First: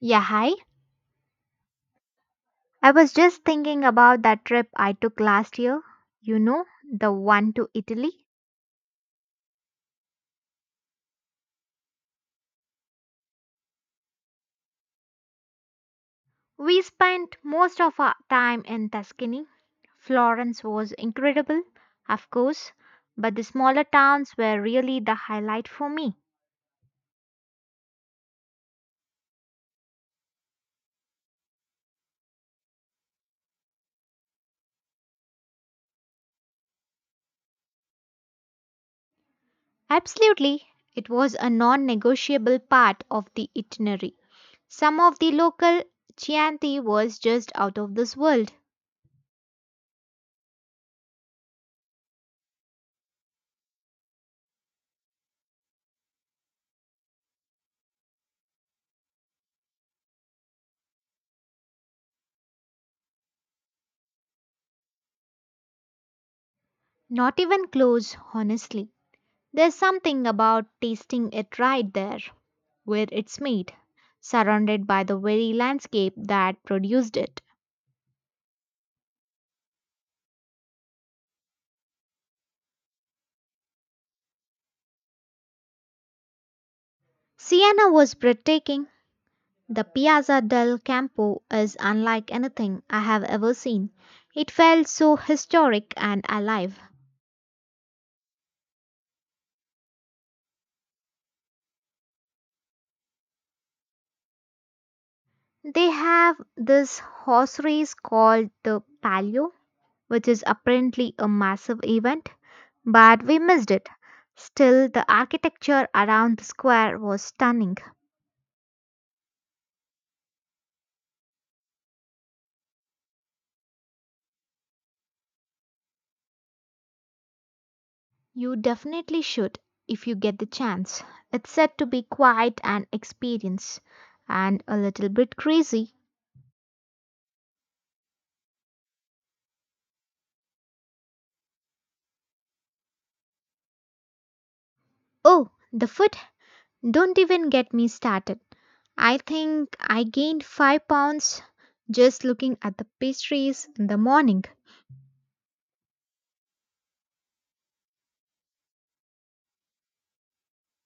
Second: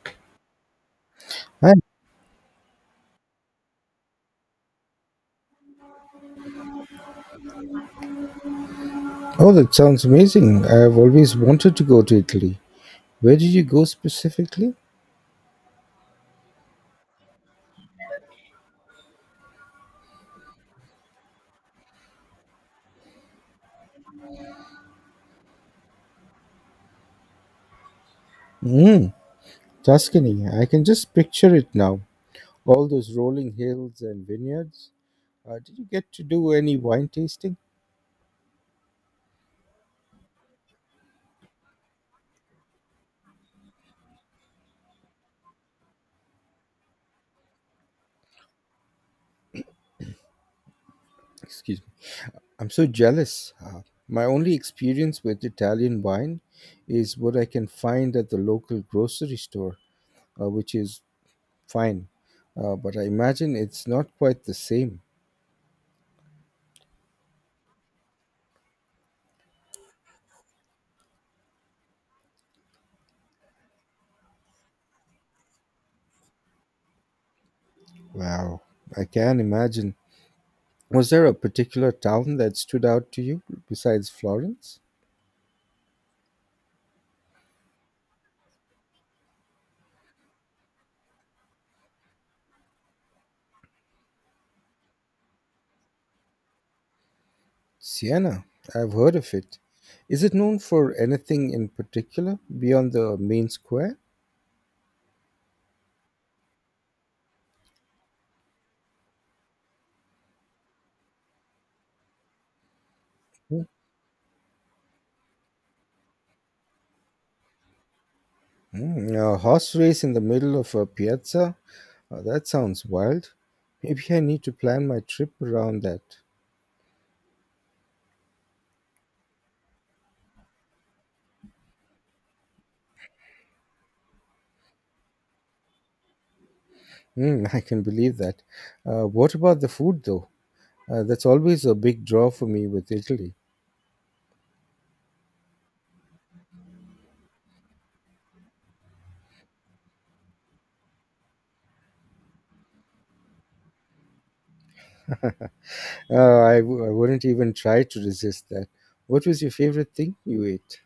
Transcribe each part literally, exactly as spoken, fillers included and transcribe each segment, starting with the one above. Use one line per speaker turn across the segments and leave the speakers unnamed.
Yeah, hi.
Hi.
I was just thinking about that trip I took last year. You know, the one to Italy.
Oh, that sounds amazing. I've always wanted to go to Italy. Where did you go specifically?
We spent most of our time in Tuscany. Florence was incredible, of course, but the smaller towns were really the highlight for me.
Mm, Tuscany. I can just picture it now. All those rolling hills and vineyards. Uh, did you get to do any wine tasting?
Absolutely, it was a non negotiable part of the itinerary. Some of the local Chianti was just out of this world.
Excuse me. I'm so jealous. Uh, my only experience with Italian wine is what I can find at the local grocery store, uh, which is fine. Uh, but I imagine it's not quite the same.
Not even close, honestly. There's something about tasting it right there, where it's made, surrounded by the very landscape that produced it.
Wow, I can imagine. Was there a particular town that stood out to you besides Florence?
Siena was breathtaking. The Piazza del Campo is unlike anything I have ever seen. It felt so historic and alive.
Siena, I've heard of it. Is it known for anything in particular beyond the main square?
They have this horse race called the Palio, which is apparently a massive event, but we
Hmm.
missed it. Still, the architecture around the square was stunning.
Hmm, a horse race in the middle of a piazza? Uh, that sounds wild. Maybe I need to plan my trip around that.
You definitely should if you get the chance. It's said to be quite an experience and a little bit crazy.
Hmm. I can believe that. Uh, what about the food, though? Uh, that's always a big draw for me with Italy.
Oh, the food? Don't even get me started. I think I gained five pounds just looking at the pastries in the morning.
Uh, I, w- I wouldn't even try to resist that. What was your favorite thing you ate?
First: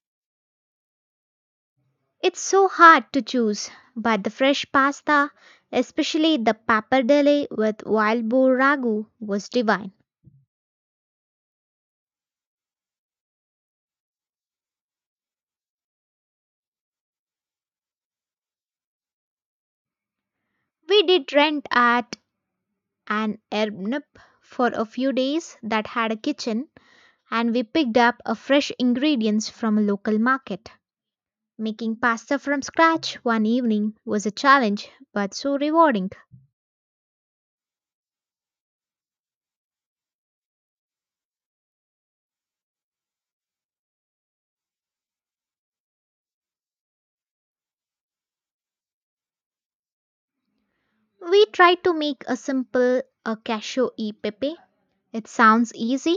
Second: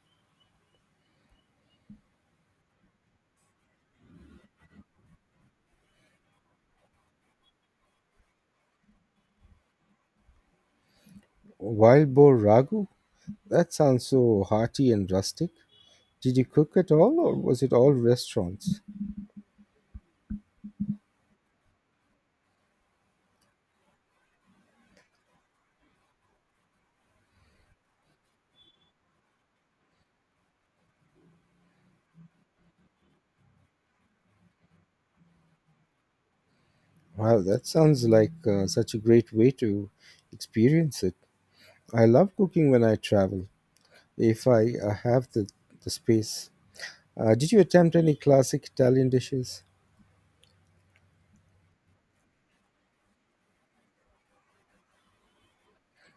It's so hard to choose, but the fresh pasta, especially the pappardelle with wild boar ragu, was divine.
Wild boar ragu? That sounds so hearty and rustic. Did you cook at all, or was it all restaurants?
We did rent at an Airbnb for a few days that had a kitchen, and we picked up a fresh ingredients from a local market. Making pasta from scratch one evening was a challenge but so rewarding.
Wow, that sounds like uh, such a great way to experience it. I love cooking when I travel, if I uh, have the, the space. Uh, did you attempt any classic Italian dishes?
We tried to make a simple a cashew e pepe. It sounds easy,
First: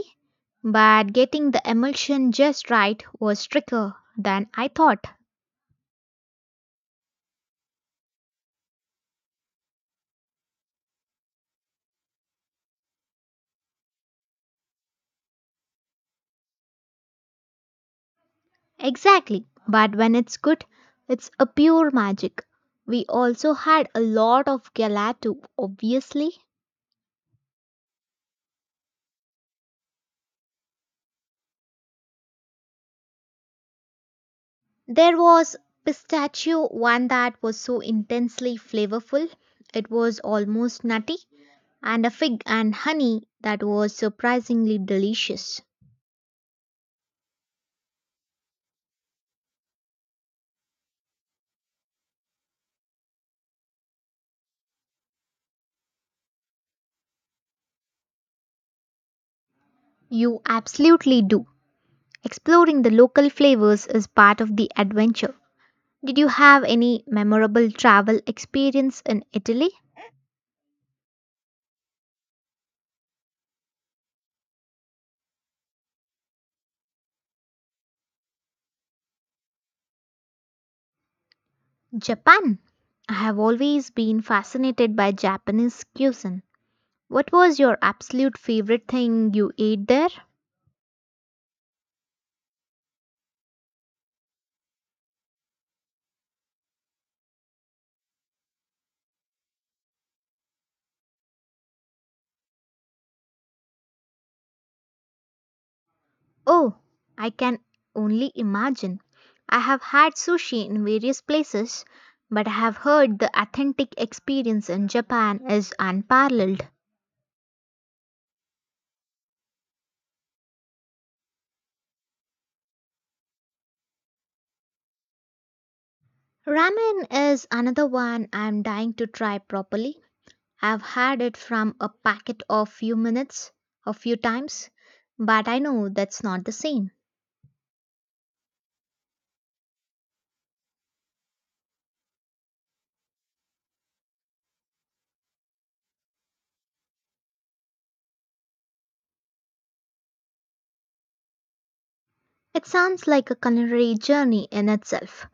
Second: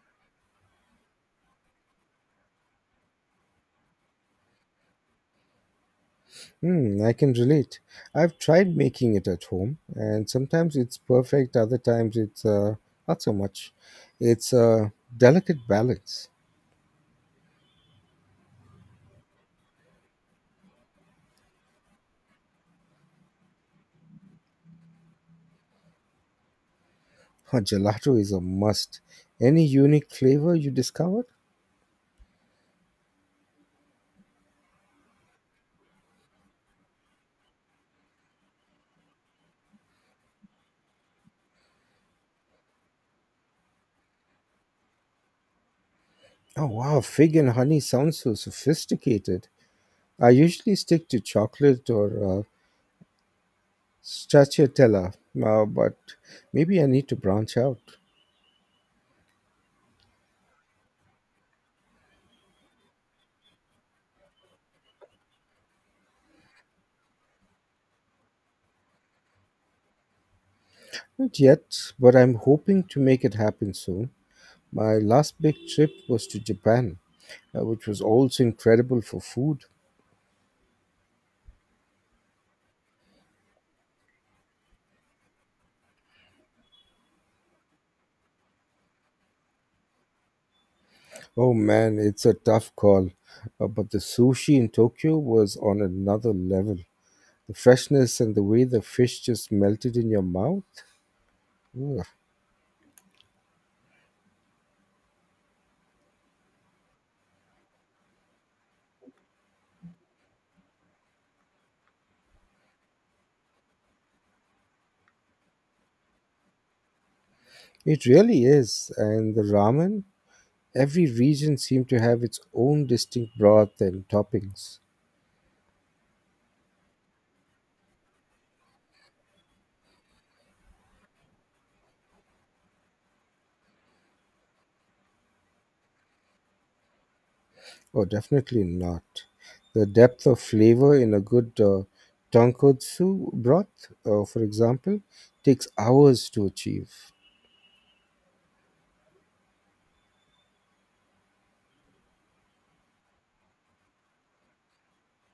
but getting the emulsion just right was trickier than I thought.
Hmm, I can relate. I've tried making it at home, and sometimes it's perfect, other times it's uh, not so much. It's a delicate balance.
Exactly, but when it's good, it's a pure magic. We also had a lot of gelato, obviously.
Oh, gelato is a must. Any unique flavor you discovered?
There was pistachio one that was so intensely flavorful it was almost nutty, and a fig and honey that was surprisingly delicious.
Oh wow, fig and honey sounds so sophisticated. I usually stick to chocolate or uh, stracciatella, uh, but maybe I need to branch out.
You absolutely do. Exploring the local flavors is part of the adventure. Did you have any memorable travel experience in Italy?
Not yet, but I'm hoping to make it happen soon. My last big trip was to Japan, uh, which was also incredible for food.
Japan. I have always been fascinated by Japanese cuisine. What was your absolute favorite thing you ate there?
Oh man, it's a tough call, uh, but the sushi in Tokyo was on another level. The freshness and the way the fish just melted in your mouth. Ugh.
Oh, I can only imagine. I have had sushi in various places, but I have heard the authentic experience in Japan is unparalleled.
It really is. And the ramen, every region seemed to have its own distinct broth and toppings.
Ramen is another one I am dying to try properly. I've had it from a packet of few minutes, a few times, but I know that's not the same.
Oh, definitely not. The depth of flavor in a good uh, tonkotsu broth, uh, for example, takes hours to achieve.
It sounds like a culinary journey in itself.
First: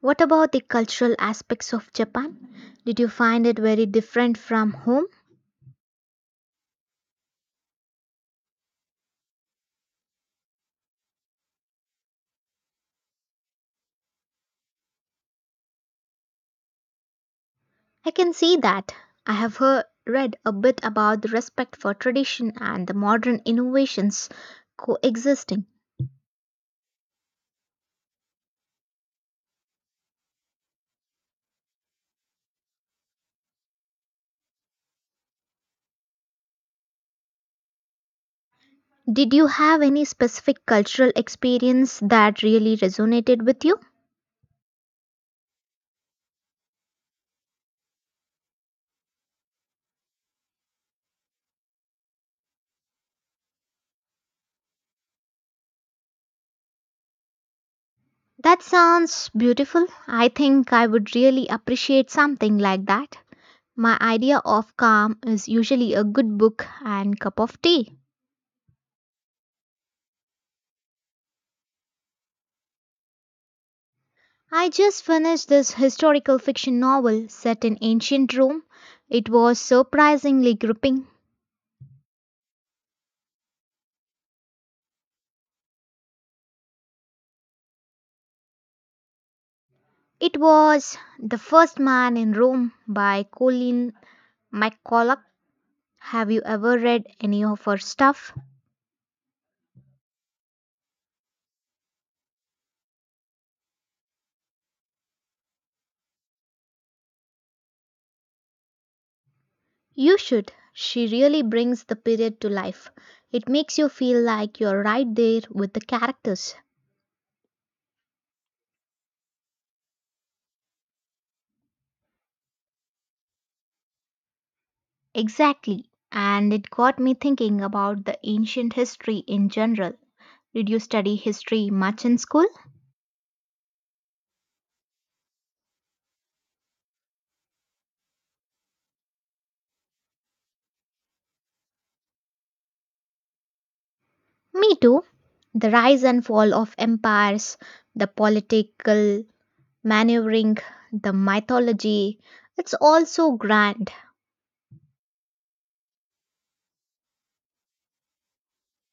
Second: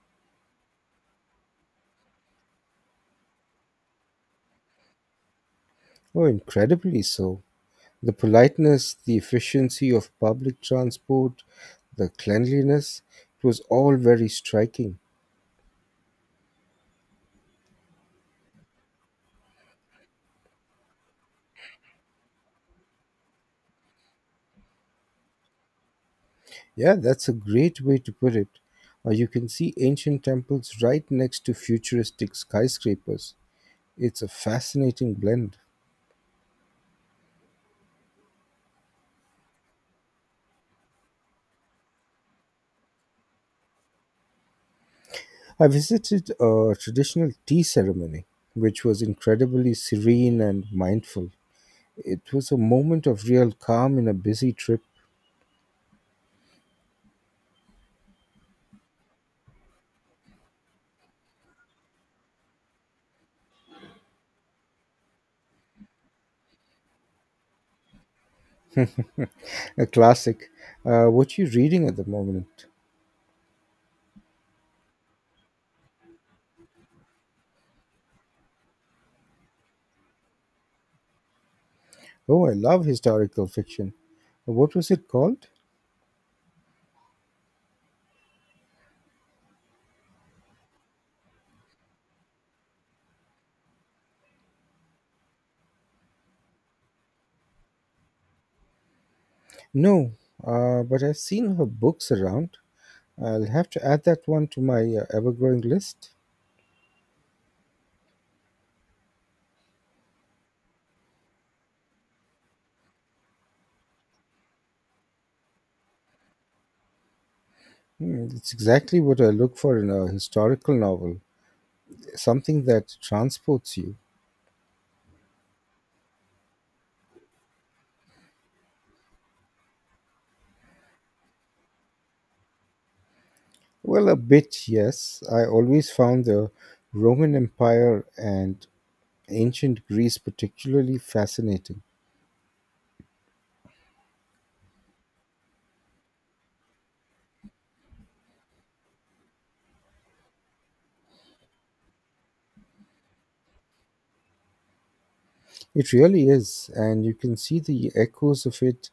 What about the cultural aspects of Japan? Did you find it very different from home?
Oh, incredibly so. The politeness, the efficiency of public transport, the cleanliness, it was all very striking.
I can see that. I have heard, read a bit about the respect for tradition and the modern innovations coexisting.
Yeah, that's a great way to put it. Uh, you can see ancient temples right next to futuristic skyscrapers. It's a fascinating blend.
Did you have any specific cultural experience that really resonated with you?
I visited a traditional tea ceremony, which was incredibly serene and mindful. It was a moment of real calm in a busy trip.
That sounds beautiful. I think I would really appreciate something like that. My idea of calm is usually a good book and cup of tea.
A classic. Uh, what are you reading at the moment?
I just finished this historical fiction novel set in ancient Rome. It was surprisingly gripping.
Oh, I love historical fiction. What was it called?
It was The First Man in Rome by Colleen McCulloch. Have you ever read any of her stuff?
No, uh, but I've seen her books around. I'll have to add that one to my uh, ever-growing list.
You should. She really brings the period to life. It makes you feel like you're right there with the characters.
Hmm, it's exactly what I look for in a historical novel, something that transports you.
Exactly. And it got me thinking about the ancient history in general. Did you study history much in school?
Well, a bit, yes. I always found the Roman Empire and ancient Greece particularly fascinating.
Me too. The rise and fall of empires, the political maneuvering, the mythology. It's all so grand.
It really is, and you can see the echoes of it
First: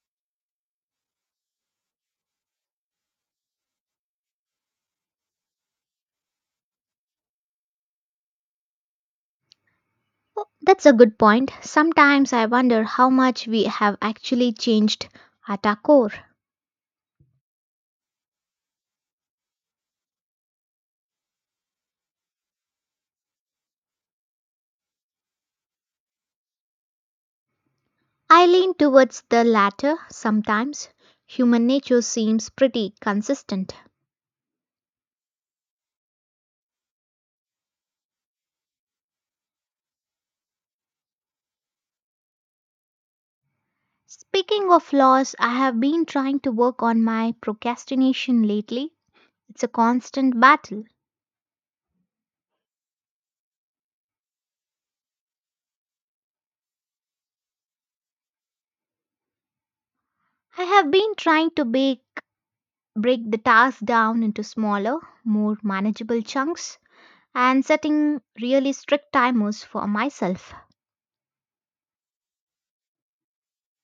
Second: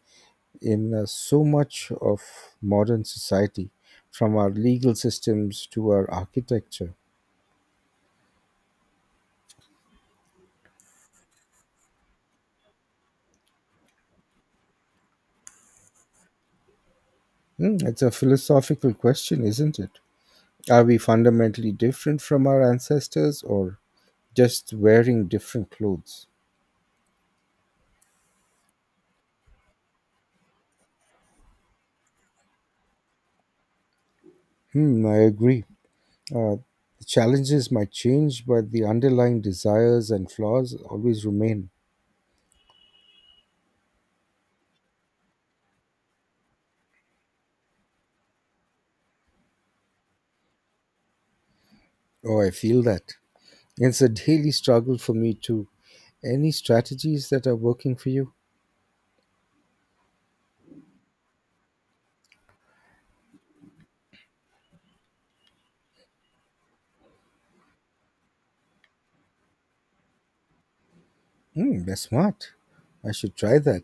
in uh, so much of modern society, from our legal systems to our architecture.
Oh, that's a good point. Sometimes I wonder how much we have actually changed at our core.
Hmm, it's a philosophical question, isn't it? Are we fundamentally different from our ancestors or just wearing different clothes?
I lean towards the latter sometimes. Human nature seems pretty consistent.
Hmm, I agree. Uh, the challenges might change, but the underlying desires and flaws always remain.
Speaking of flaws, I have been trying to work on my procrastination lately. It's a constant battle.
Oh, I feel that. It's a daily struggle for me too. Any strategies that are working for you?
I have been trying to bake, break the task down into smaller, more manageable chunks and setting really strict timers for myself.
Hmm, that's smart. I should try that.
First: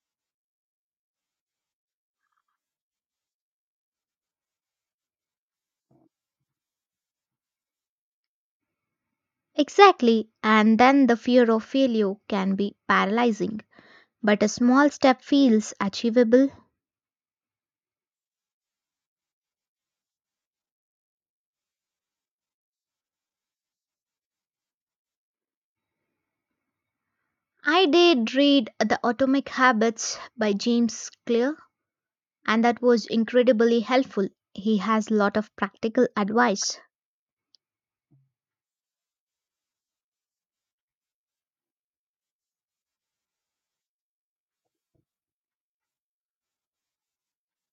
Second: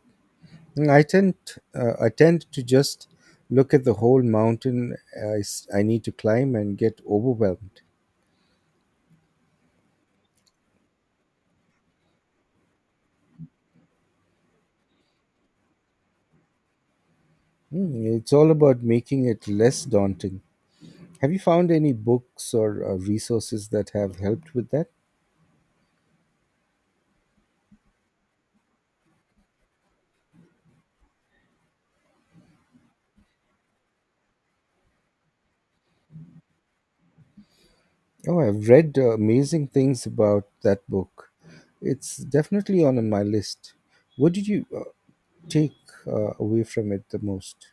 Mm, I tend uh, I tend to just look at the whole mountain I, s- I need to climb and get overwhelmed.
Exactly, and then the fear of failure can be paralyzing, but a small step feels achievable.
Mm, it's all about making it less daunting. Have you found any books or uh, resources that have helped with that?
I did read The Atomic Habits by James Clear, and that was incredibly helpful. He has a lot of practical advice.
Oh, I've read uh, amazing things about that book. It's definitely on my list. What did you uh, take uh, away from it the most?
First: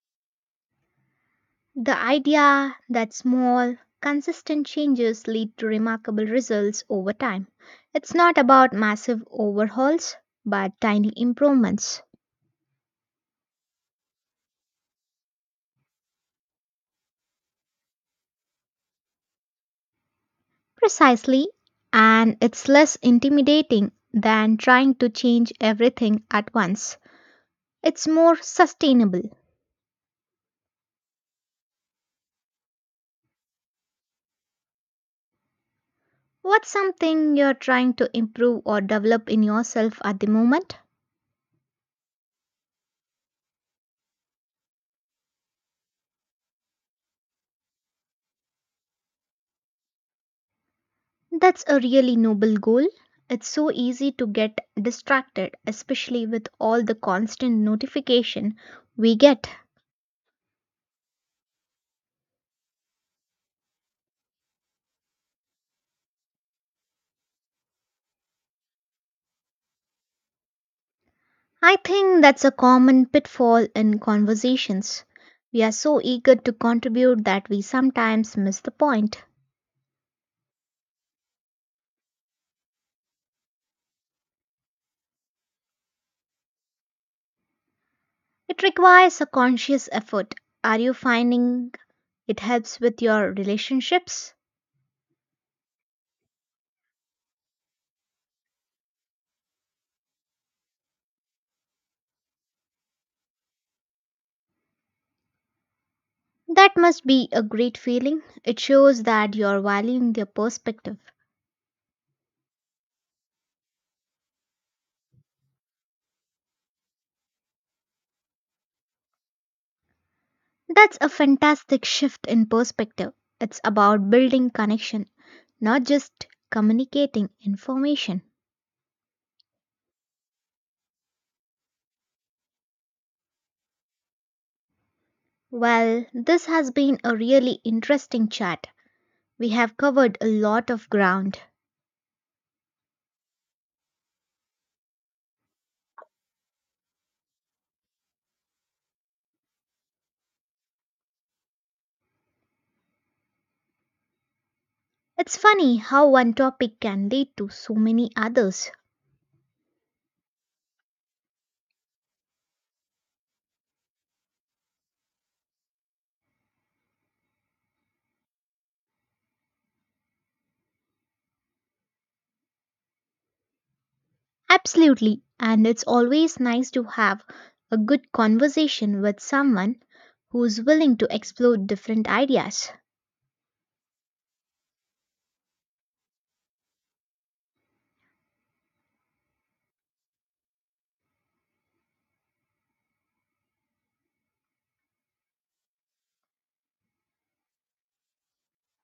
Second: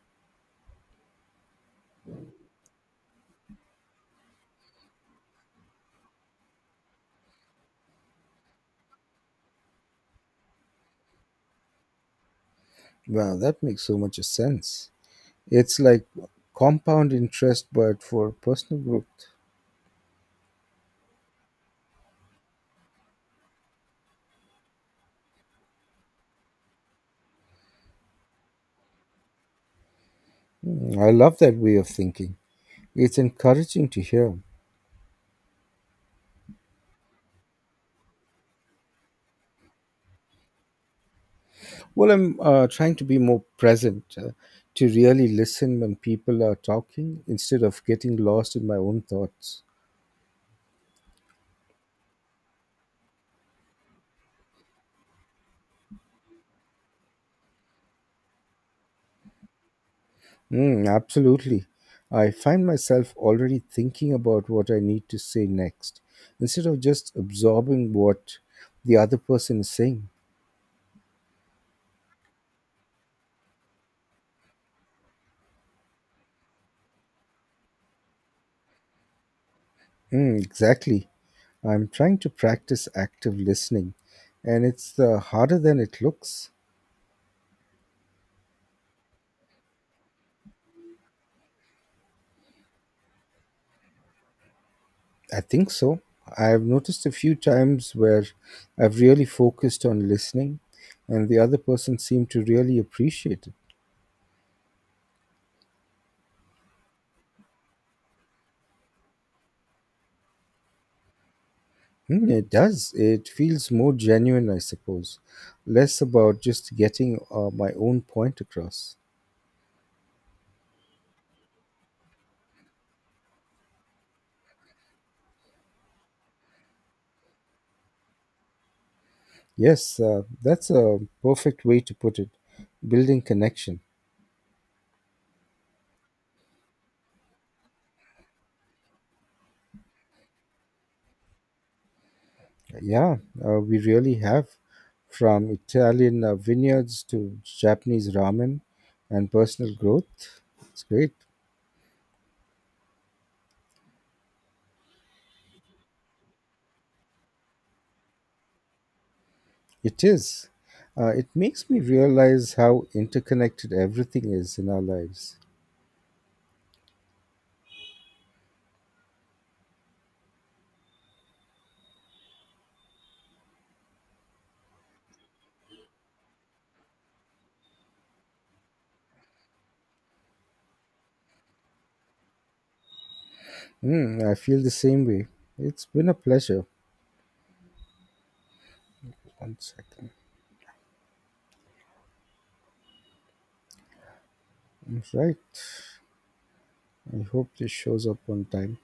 The idea that small, consistent changes lead to remarkable results over time. It's not about massive overhauls, but tiny improvements.
Wow, that makes so much sense. It's like compound interest, but for personal growth.
Precisely, and it's less intimidating than trying to change everything at once. It's more sustainable.
Mm, I love that way of thinking. It's encouraging to hear.
What's something you're trying to improve or develop in yourself at the moment?
Well, I'm uh, trying to be more present, uh, to really listen when people are talking instead of getting lost in my own thoughts.
That's a really noble goal. It's so easy to get distracted, especially with all the constant notification we get.
Mm, absolutely. I find myself already thinking about what I need to say next instead of just absorbing what the other person is saying.
I think that's a common pitfall in conversations. We are so eager to contribute that we sometimes miss the point.
Mm, exactly. I'm trying to practice active listening, and it's uh, harder than it looks.
It requires a conscious effort. Are you finding it helps with your relationships?
I think so. I've noticed a few times where I've really focused on listening and the other person seemed to really appreciate it.
That must be a great feeling. It shows that you're valuing their perspective.
Hmm, it does. It feels more genuine, I suppose. Less about just getting uh, my own point across.
That's a fantastic shift in perspective. It's about building connection, not just communicating information.
Yes, uh, that's a perfect way to put it. Building connection.
Well, this has been a really interesting chat. We have covered a lot of ground.
Yeah, uh, we really have. From Italian uh, vineyards to Japanese ramen and personal growth. It's great.
It's funny how one topic can lead to so many others.
It is. Uh, it makes me realize how interconnected everything is in our lives.
Absolutely. And it's always nice to have a good conversation with someone who's willing to explore different ideas.
Mm, I feel the same way. It's been a pleasure. One second. Right. I hope this shows up on time.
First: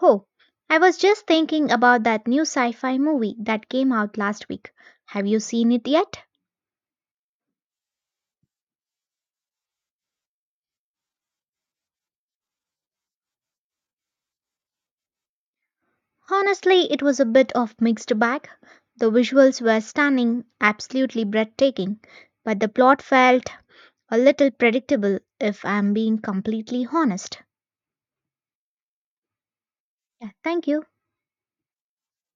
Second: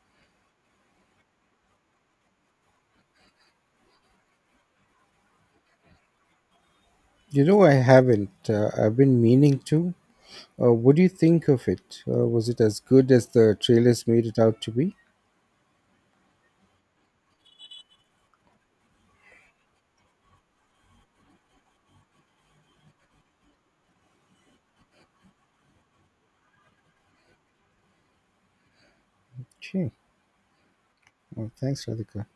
Oh, I was just thinking about that new sci fi movie that came out last week. Have you seen it yet?
You know, I haven't. Uh, I've been meaning to. Uh, what do you think of it? Uh, was it as good as the trailers made it out to be?
Honestly, it was a bit of mixed bag. The visuals were stunning, absolutely breathtaking, but the plot felt a little predictable if I'm being completely honest.
Okay.
Yeah, thank you.
Well, thanks, Radhika.